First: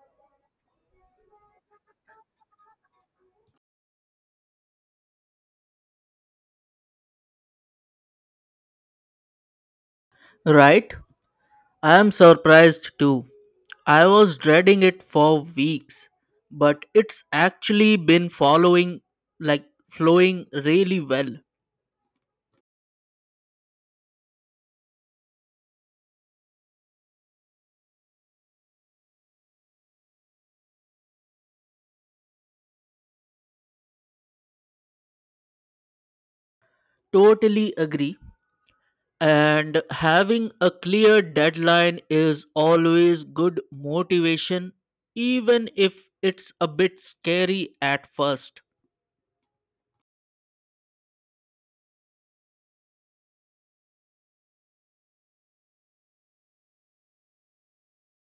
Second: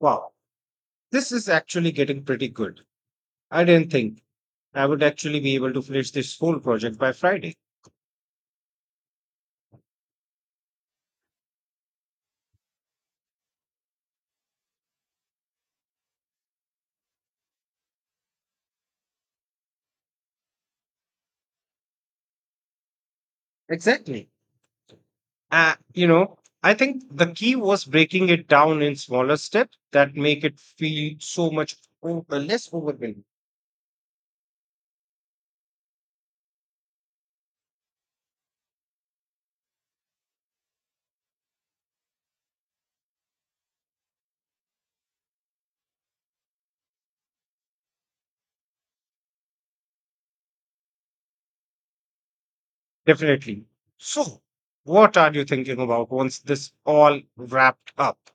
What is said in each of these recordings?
Wow, this is actually getting pretty good. I didn't think I would actually be able to finish this whole project by Friday. Right? I am surprised too. I was dreading it for weeks, but it's actually been following like flowing really well. Exactly. You know, I think the key was breaking it down in smaller steps that make it feel so much less overwhelming. Totally agree. And having a clear deadline is always good motivation, even if it's a bit scary at first. Definitely. So, what are you thinking about once this all wrapped up?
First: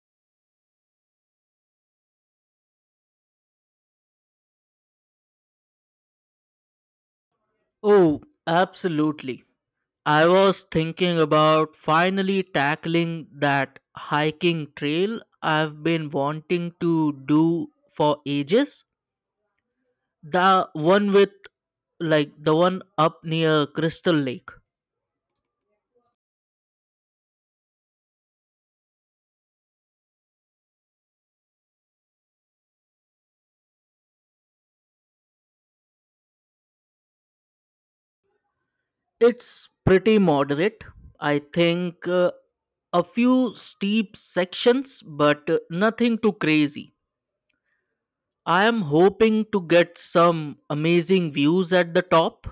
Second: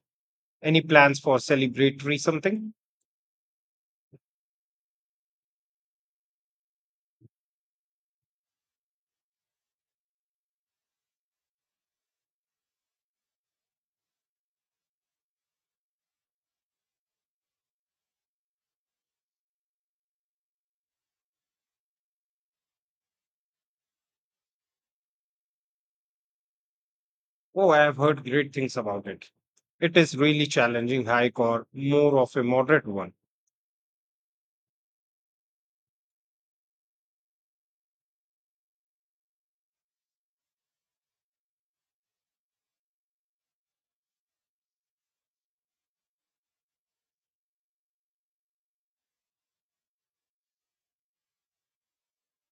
Any plans for celebratory something? Oh, absolutely. I was thinking about finally tackling that hiking trail I've been wanting to do for ages. The one the one up near Crystal Lake. Oh, I have heard great things about it. It is really challenging hike or more of a moderate one. It's pretty moderate. I think a few steep sections, but nothing too crazy. I am hoping to get some amazing views at the top.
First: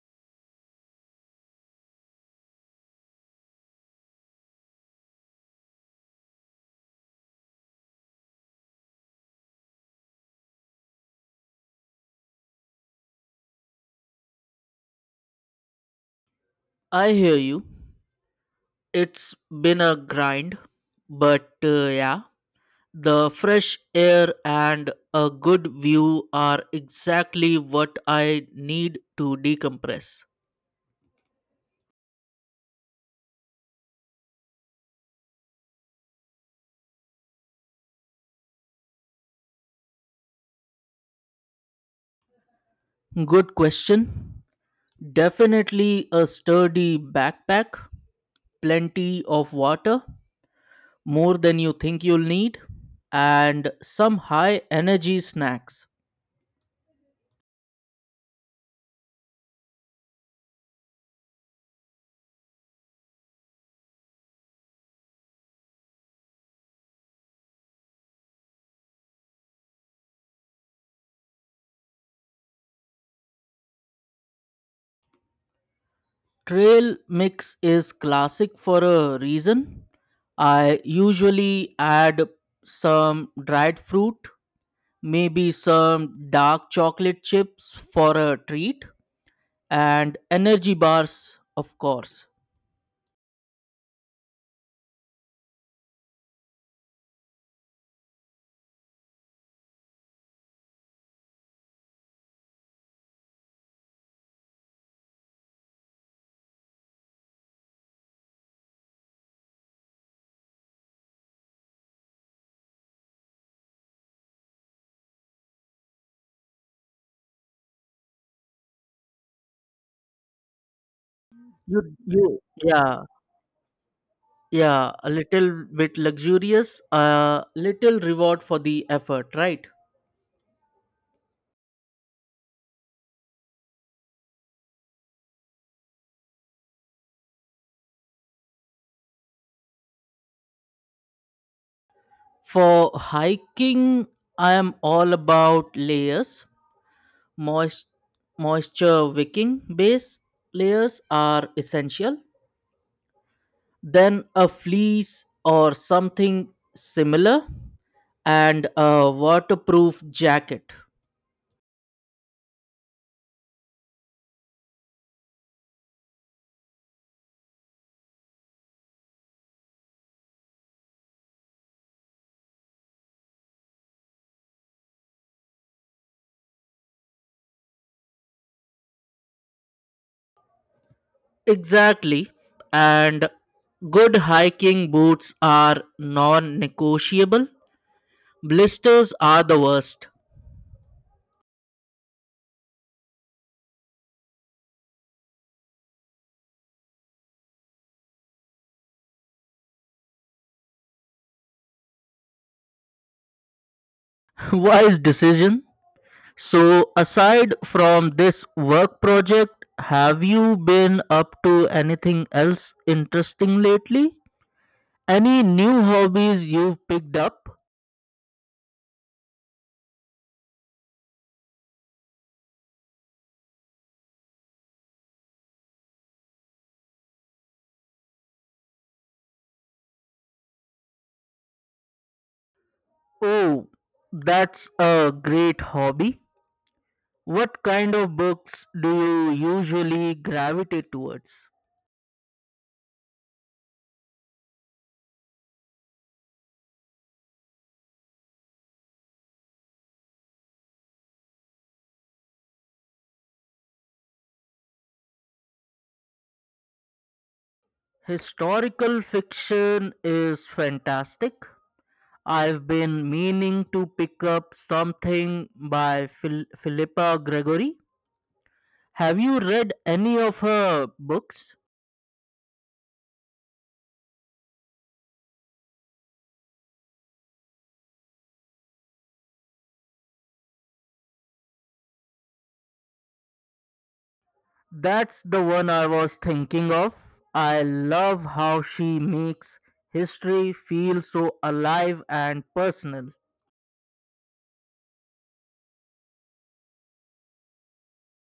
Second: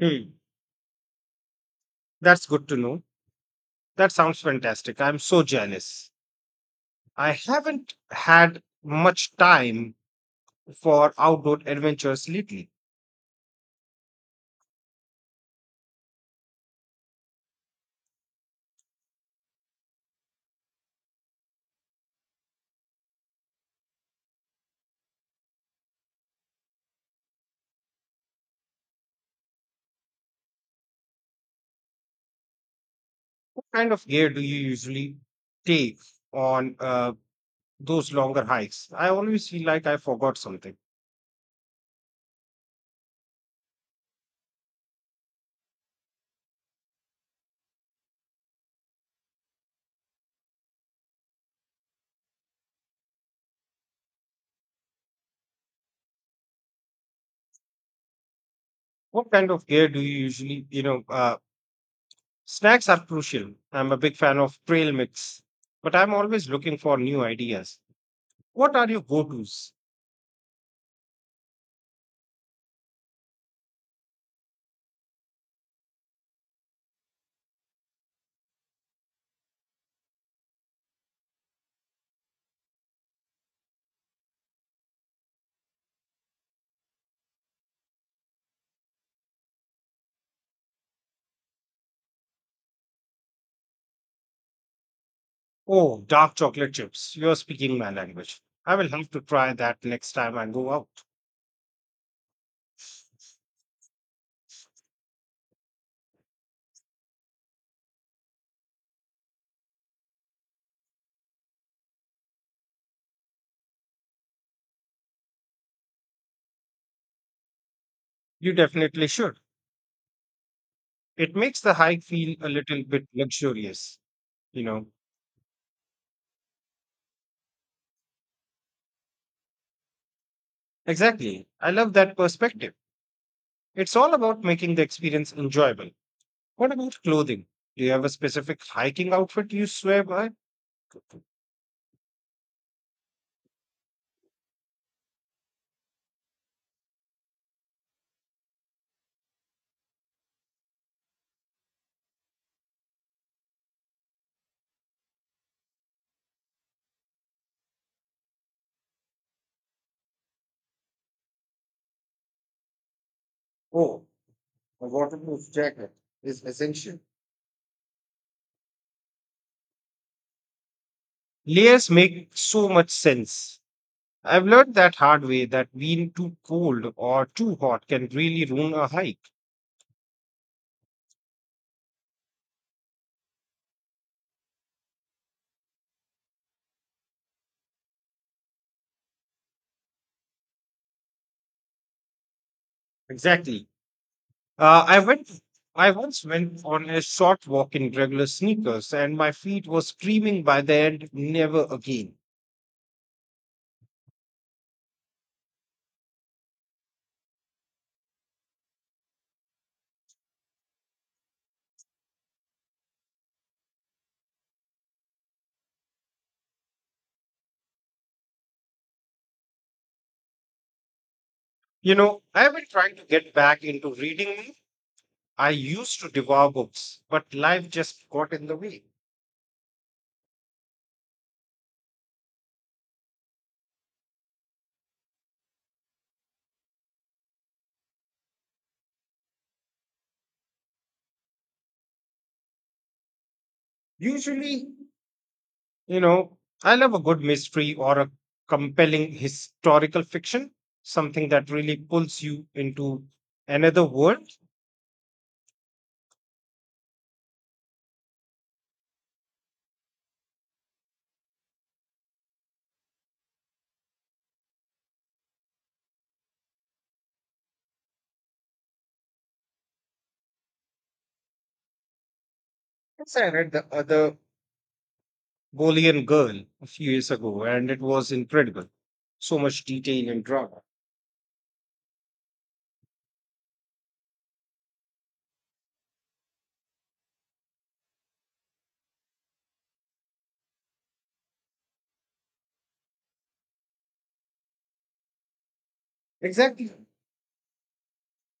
Hmm. That's good to know. That sounds fantastic. I'm so jealous. I haven't had much time for outdoor adventures lately. I hear you. It's been a grind, but yeah, the fresh air and a good view are exactly what I need to decompress. What kind of gear do you usually take on those longer hikes? I always feel like I forgot something. Good question. Definitely a sturdy backpack, plenty of water, more than you think you'll need, and some high energy snacks. What kind of gear do you usually? Snacks are crucial. I'm a big fan of trail mix, but I'm always looking for new ideas. What are your go tos? Trail mix is classic for a reason. I usually add some dried fruit, maybe some dark chocolate chips for a treat, and energy bars, of course. Oh, dark chocolate chips. You're speaking my language. I will have to try that next time I go out. You definitely should. It makes the hike feel a little Yeah, bit luxurious, you know. yeah, a little bit luxurious, a little reward for the effort, right? Exactly. I love that perspective. It's all about making the experience enjoyable. What about clothing? Do you have a specific hiking outfit you swear by? For hiking, I am all about layers. Moist, moisture wicking base layers are essential. Then a fleece or something similar and a waterproof jacket. Oh, a waterproof jacket is essential. Layers make so much sense. I've learned that hard way that being too cold or too hot can really ruin a hike. Exactly. And good hiking boots are non negotiable. Blisters are the worst. Exactly. Uh, I went. I once went on a short walk in regular sneakers, and my feet were screaming by the end, "Never again." Wise decision. So, aside from this work project, have you been up to anything else interesting lately? Any new hobbies you've picked up? You know, I've been trying to get back into reading. More. I used to devour books, but life just got in the way. Oh, that's a great hobby. What kind of books do you usually gravitate towards? Usually, you know, I love a good mystery or a compelling historical fiction, something that really pulls you into another world. Historical fiction is fantastic. I've been meaning to pick up something by Philippa Gregory. Have you read any of her books? Yes, I read the other Bolian Girl a few years ago, and it was incredible. So much detail and drama. That's the one I was thinking of. I love how she makes history feel so alive and personal. Exactly.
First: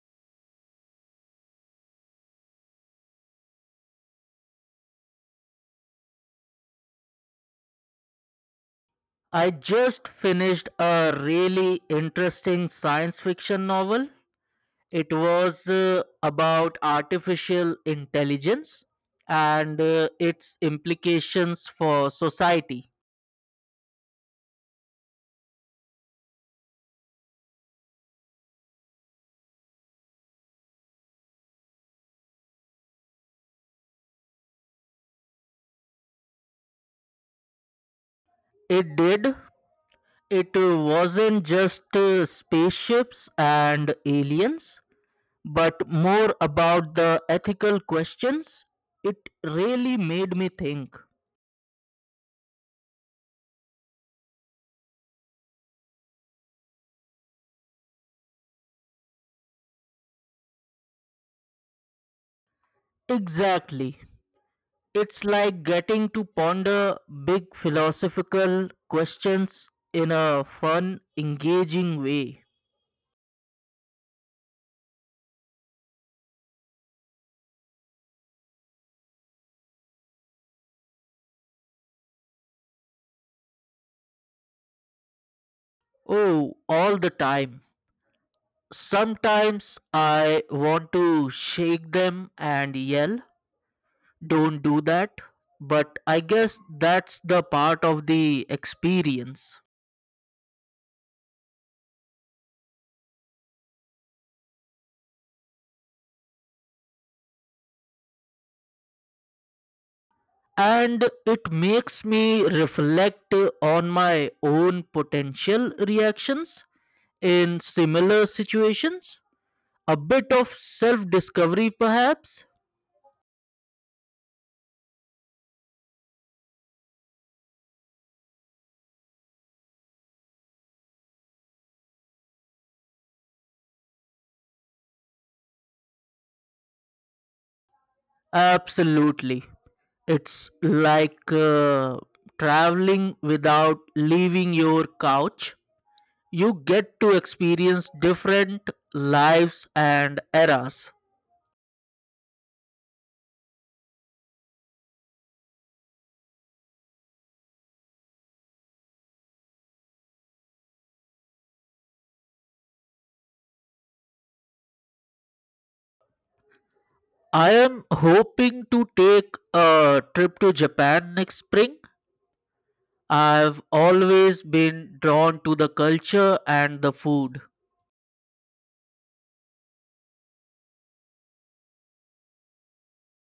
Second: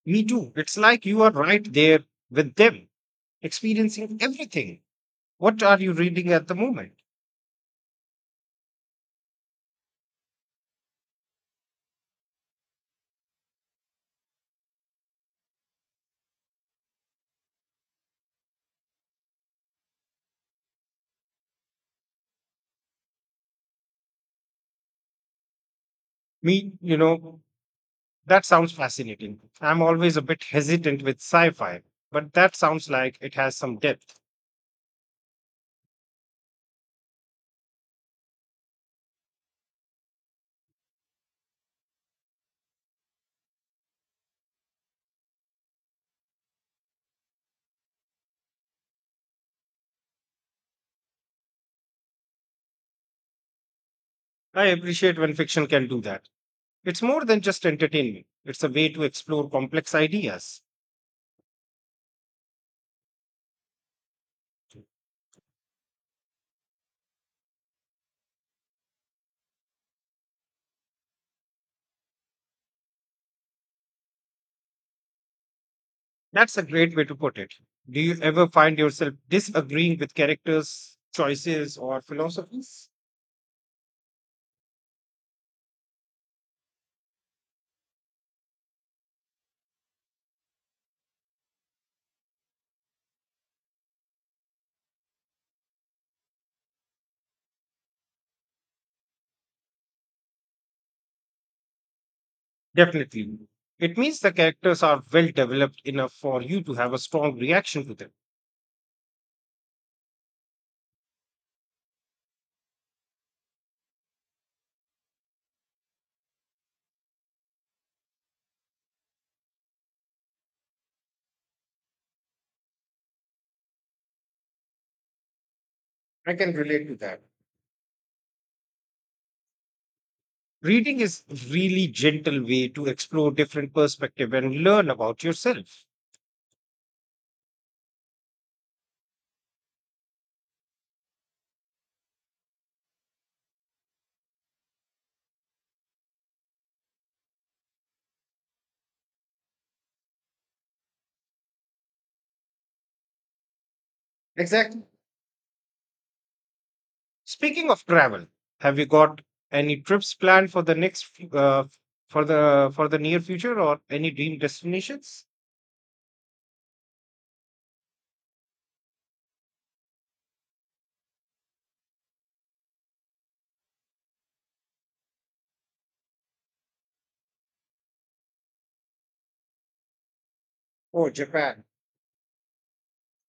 Me too. It's like you are right there with them, experiencing everything. What are you reading at the moment? I just finished a really interesting science fiction novel. It was about artificial intelligence and its implications for society. Me, you know, That sounds fascinating. I'm always a bit hesitant with sci fi, but that sounds like it has some depth. It did. It wasn't just spaceships and aliens but more about the ethical questions. It really made me think. I appreciate when fiction can do that. It's more than just entertainment, it's a way to explore complex ideas. Exactly. It's like getting to ponder big philosophical questions in a fun, engaging way. That's a great way to put it. Do you ever find yourself disagreeing with characters' choices or philosophies? Oh, all the time. Sometimes I want to shake them and yell, don't do that. But I guess that's the part of the experience. Definitely. It means the characters are well developed enough for you to have a strong reaction to them. And it makes me reflect on my own potential reactions in similar situations. A bit of self discovery, perhaps? I can relate to that. Reading is really gentle way to explore different perspective and learn about yourself. Absolutely. It's like traveling without leaving your couch. You get to experience different lives and eras. Exactly. Speaking of travel, have you got any trips planned for the for the for the near future or any dream destinations? I am hoping to take a trip to Japan next spring. I've always been drawn to the culture and the food. Oh, Japan.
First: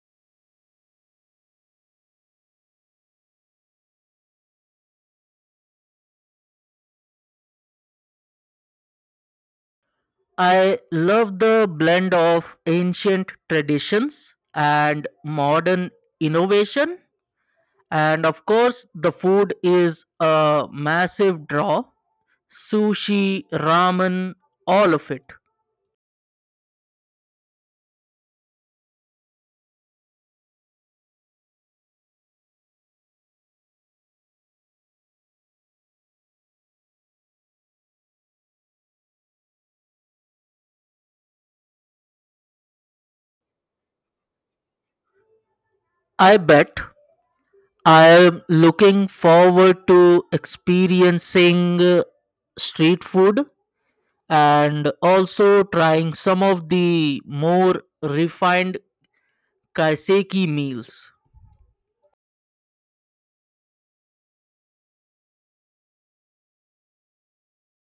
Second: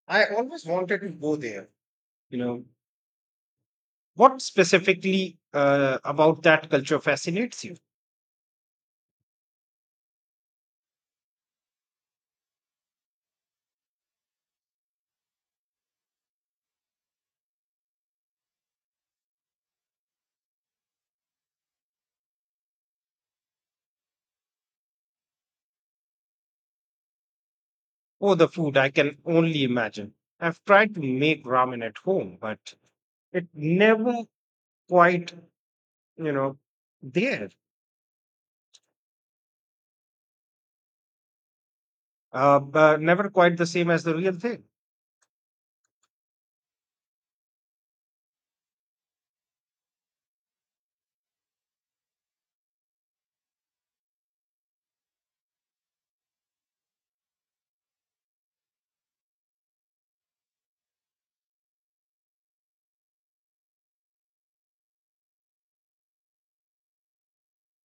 I always wanted to go there. You know, what specifically about that culture fascinates you? I love the blend of ancient traditions and modern innovation. And of course, the food is a massive draw: sushi, ramen, all of it. Oh, the food, I can only imagine. I've tried to make ramen at home, but it never quite, you know, there. But never quite the same as the real thing. I bet. I am looking forward to experiencing street food and also trying some of the more refined kaiseki meals.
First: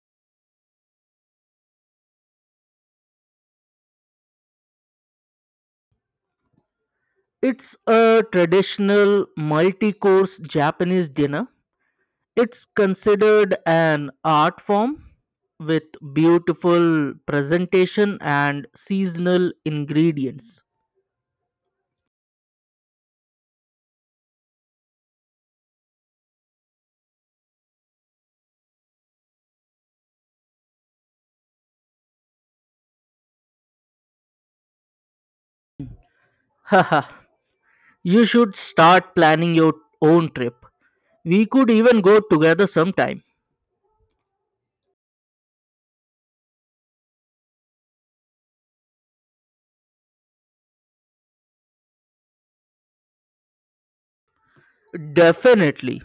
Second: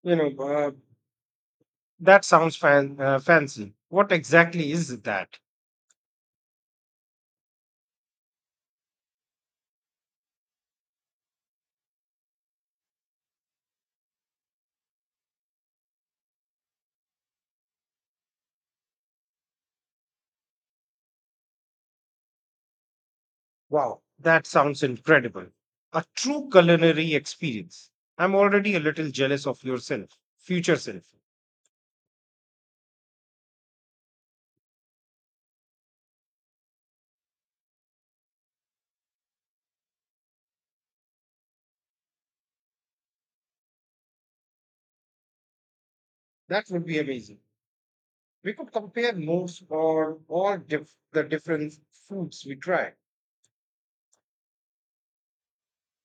You know, uh, that sounds fancy. What exactly is that? It's a traditional multi course Japanese dinner. It's considered an art form with beautiful presentation and seasonal ingredients. Wow, that sounds incredible. A true culinary experience. I'm already a little jealous of yourself, future self. Haha, you should start planning your own trip. We could even go together sometime. That would be amazing. We could compare notes or the different foods we try. Definitely.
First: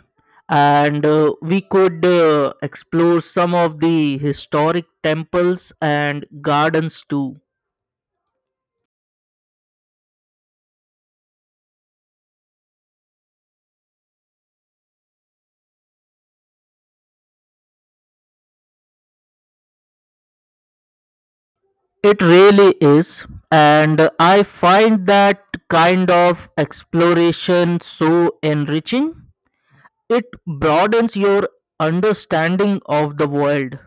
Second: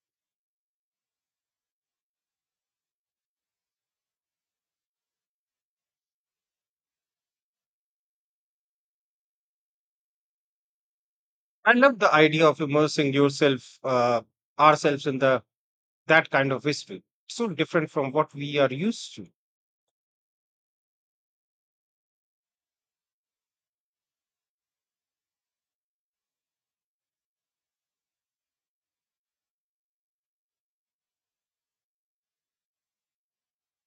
And we could explore some of the historic temples and gardens too. I love the idea of immersing ourselves in the that kind of history. So different from what we are used to. It really is. And I find that kind of exploration so enriching. It broadens your understanding of the world.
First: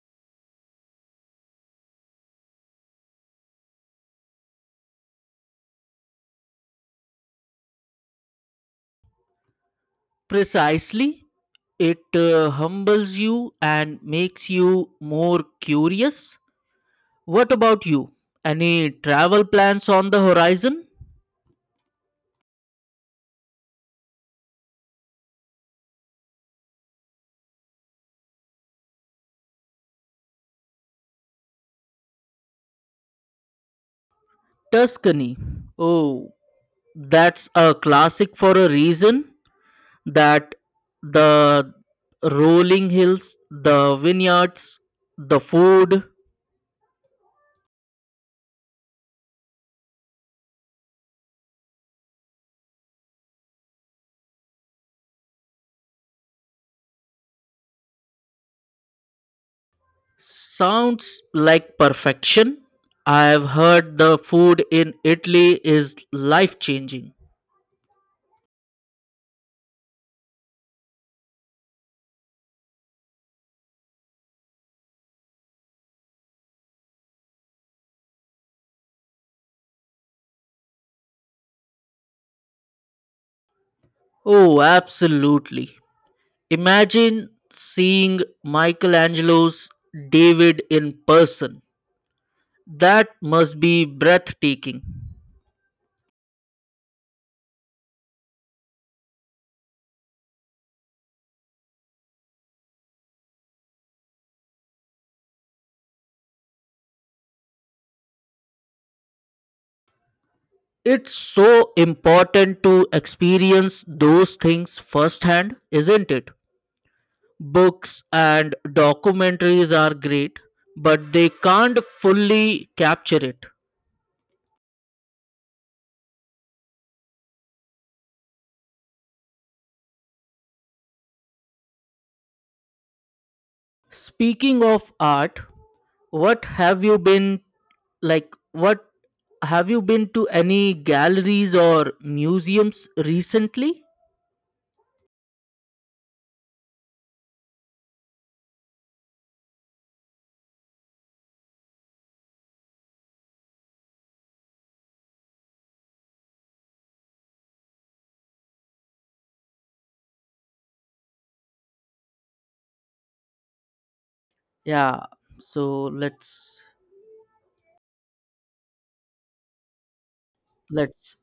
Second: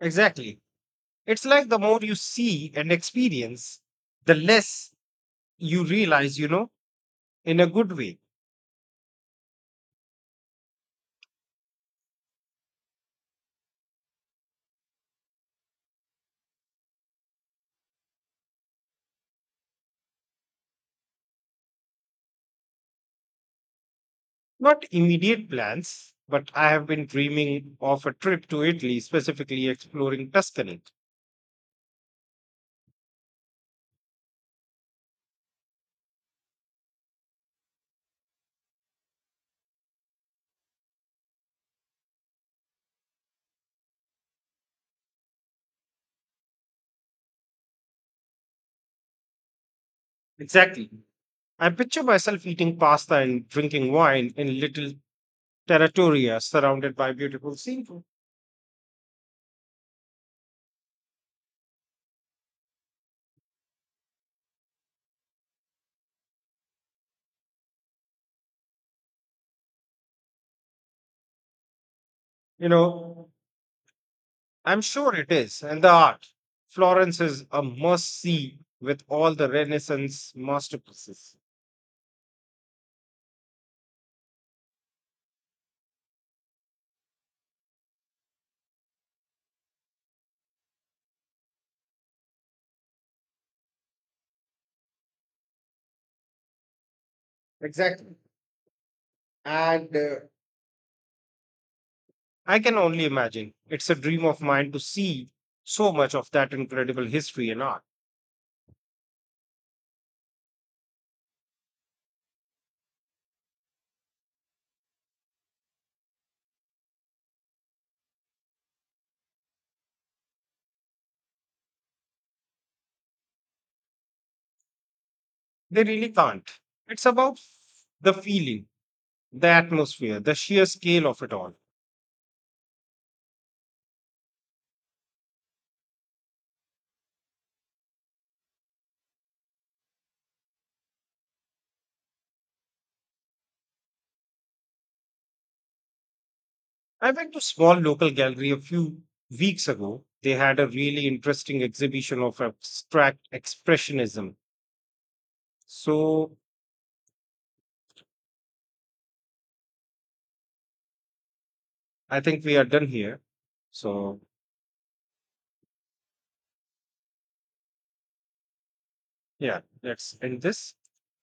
Exactly. It's like the more you see and experience, the less you realize, you know, in a good way. Precisely. It humbles you and makes you more curious. What about you? Any travel plans on the horizon? Not immediate plans, but I have been dreaming of a trip to Italy, specifically exploring Tuscany. Tuscany. Oh, that's a classic for a reason. That the rolling hills, the vineyards, the food Exactly. I picture myself eating pasta and drinking wine in little territoria surrounded by beautiful scenery. sounds like perfection. I've heard the food in Italy is life changing. You know, I'm sure it is, and the art. Florence is a must see with all the Renaissance masterpieces. Oh, absolutely. Imagine seeing Michelangelo's David in person. That must be breathtaking. Exactly. And I can only imagine. It's a dream of mine to see so much of that incredible history and art. It's so important to experience those things firsthand, isn't it? Books and documentaries are great, but they can't fully capture it. They really can't. It's about the feeling. The atmosphere, the sheer scale of it all. Speaking of art, what have you been like? What have you been to any galleries or museums recently? I went to small local gallery a few weeks ago. They had a really interesting exhibition of abstract expressionism. So I think we are done here. So Yeah, so yeah, let's end this. let's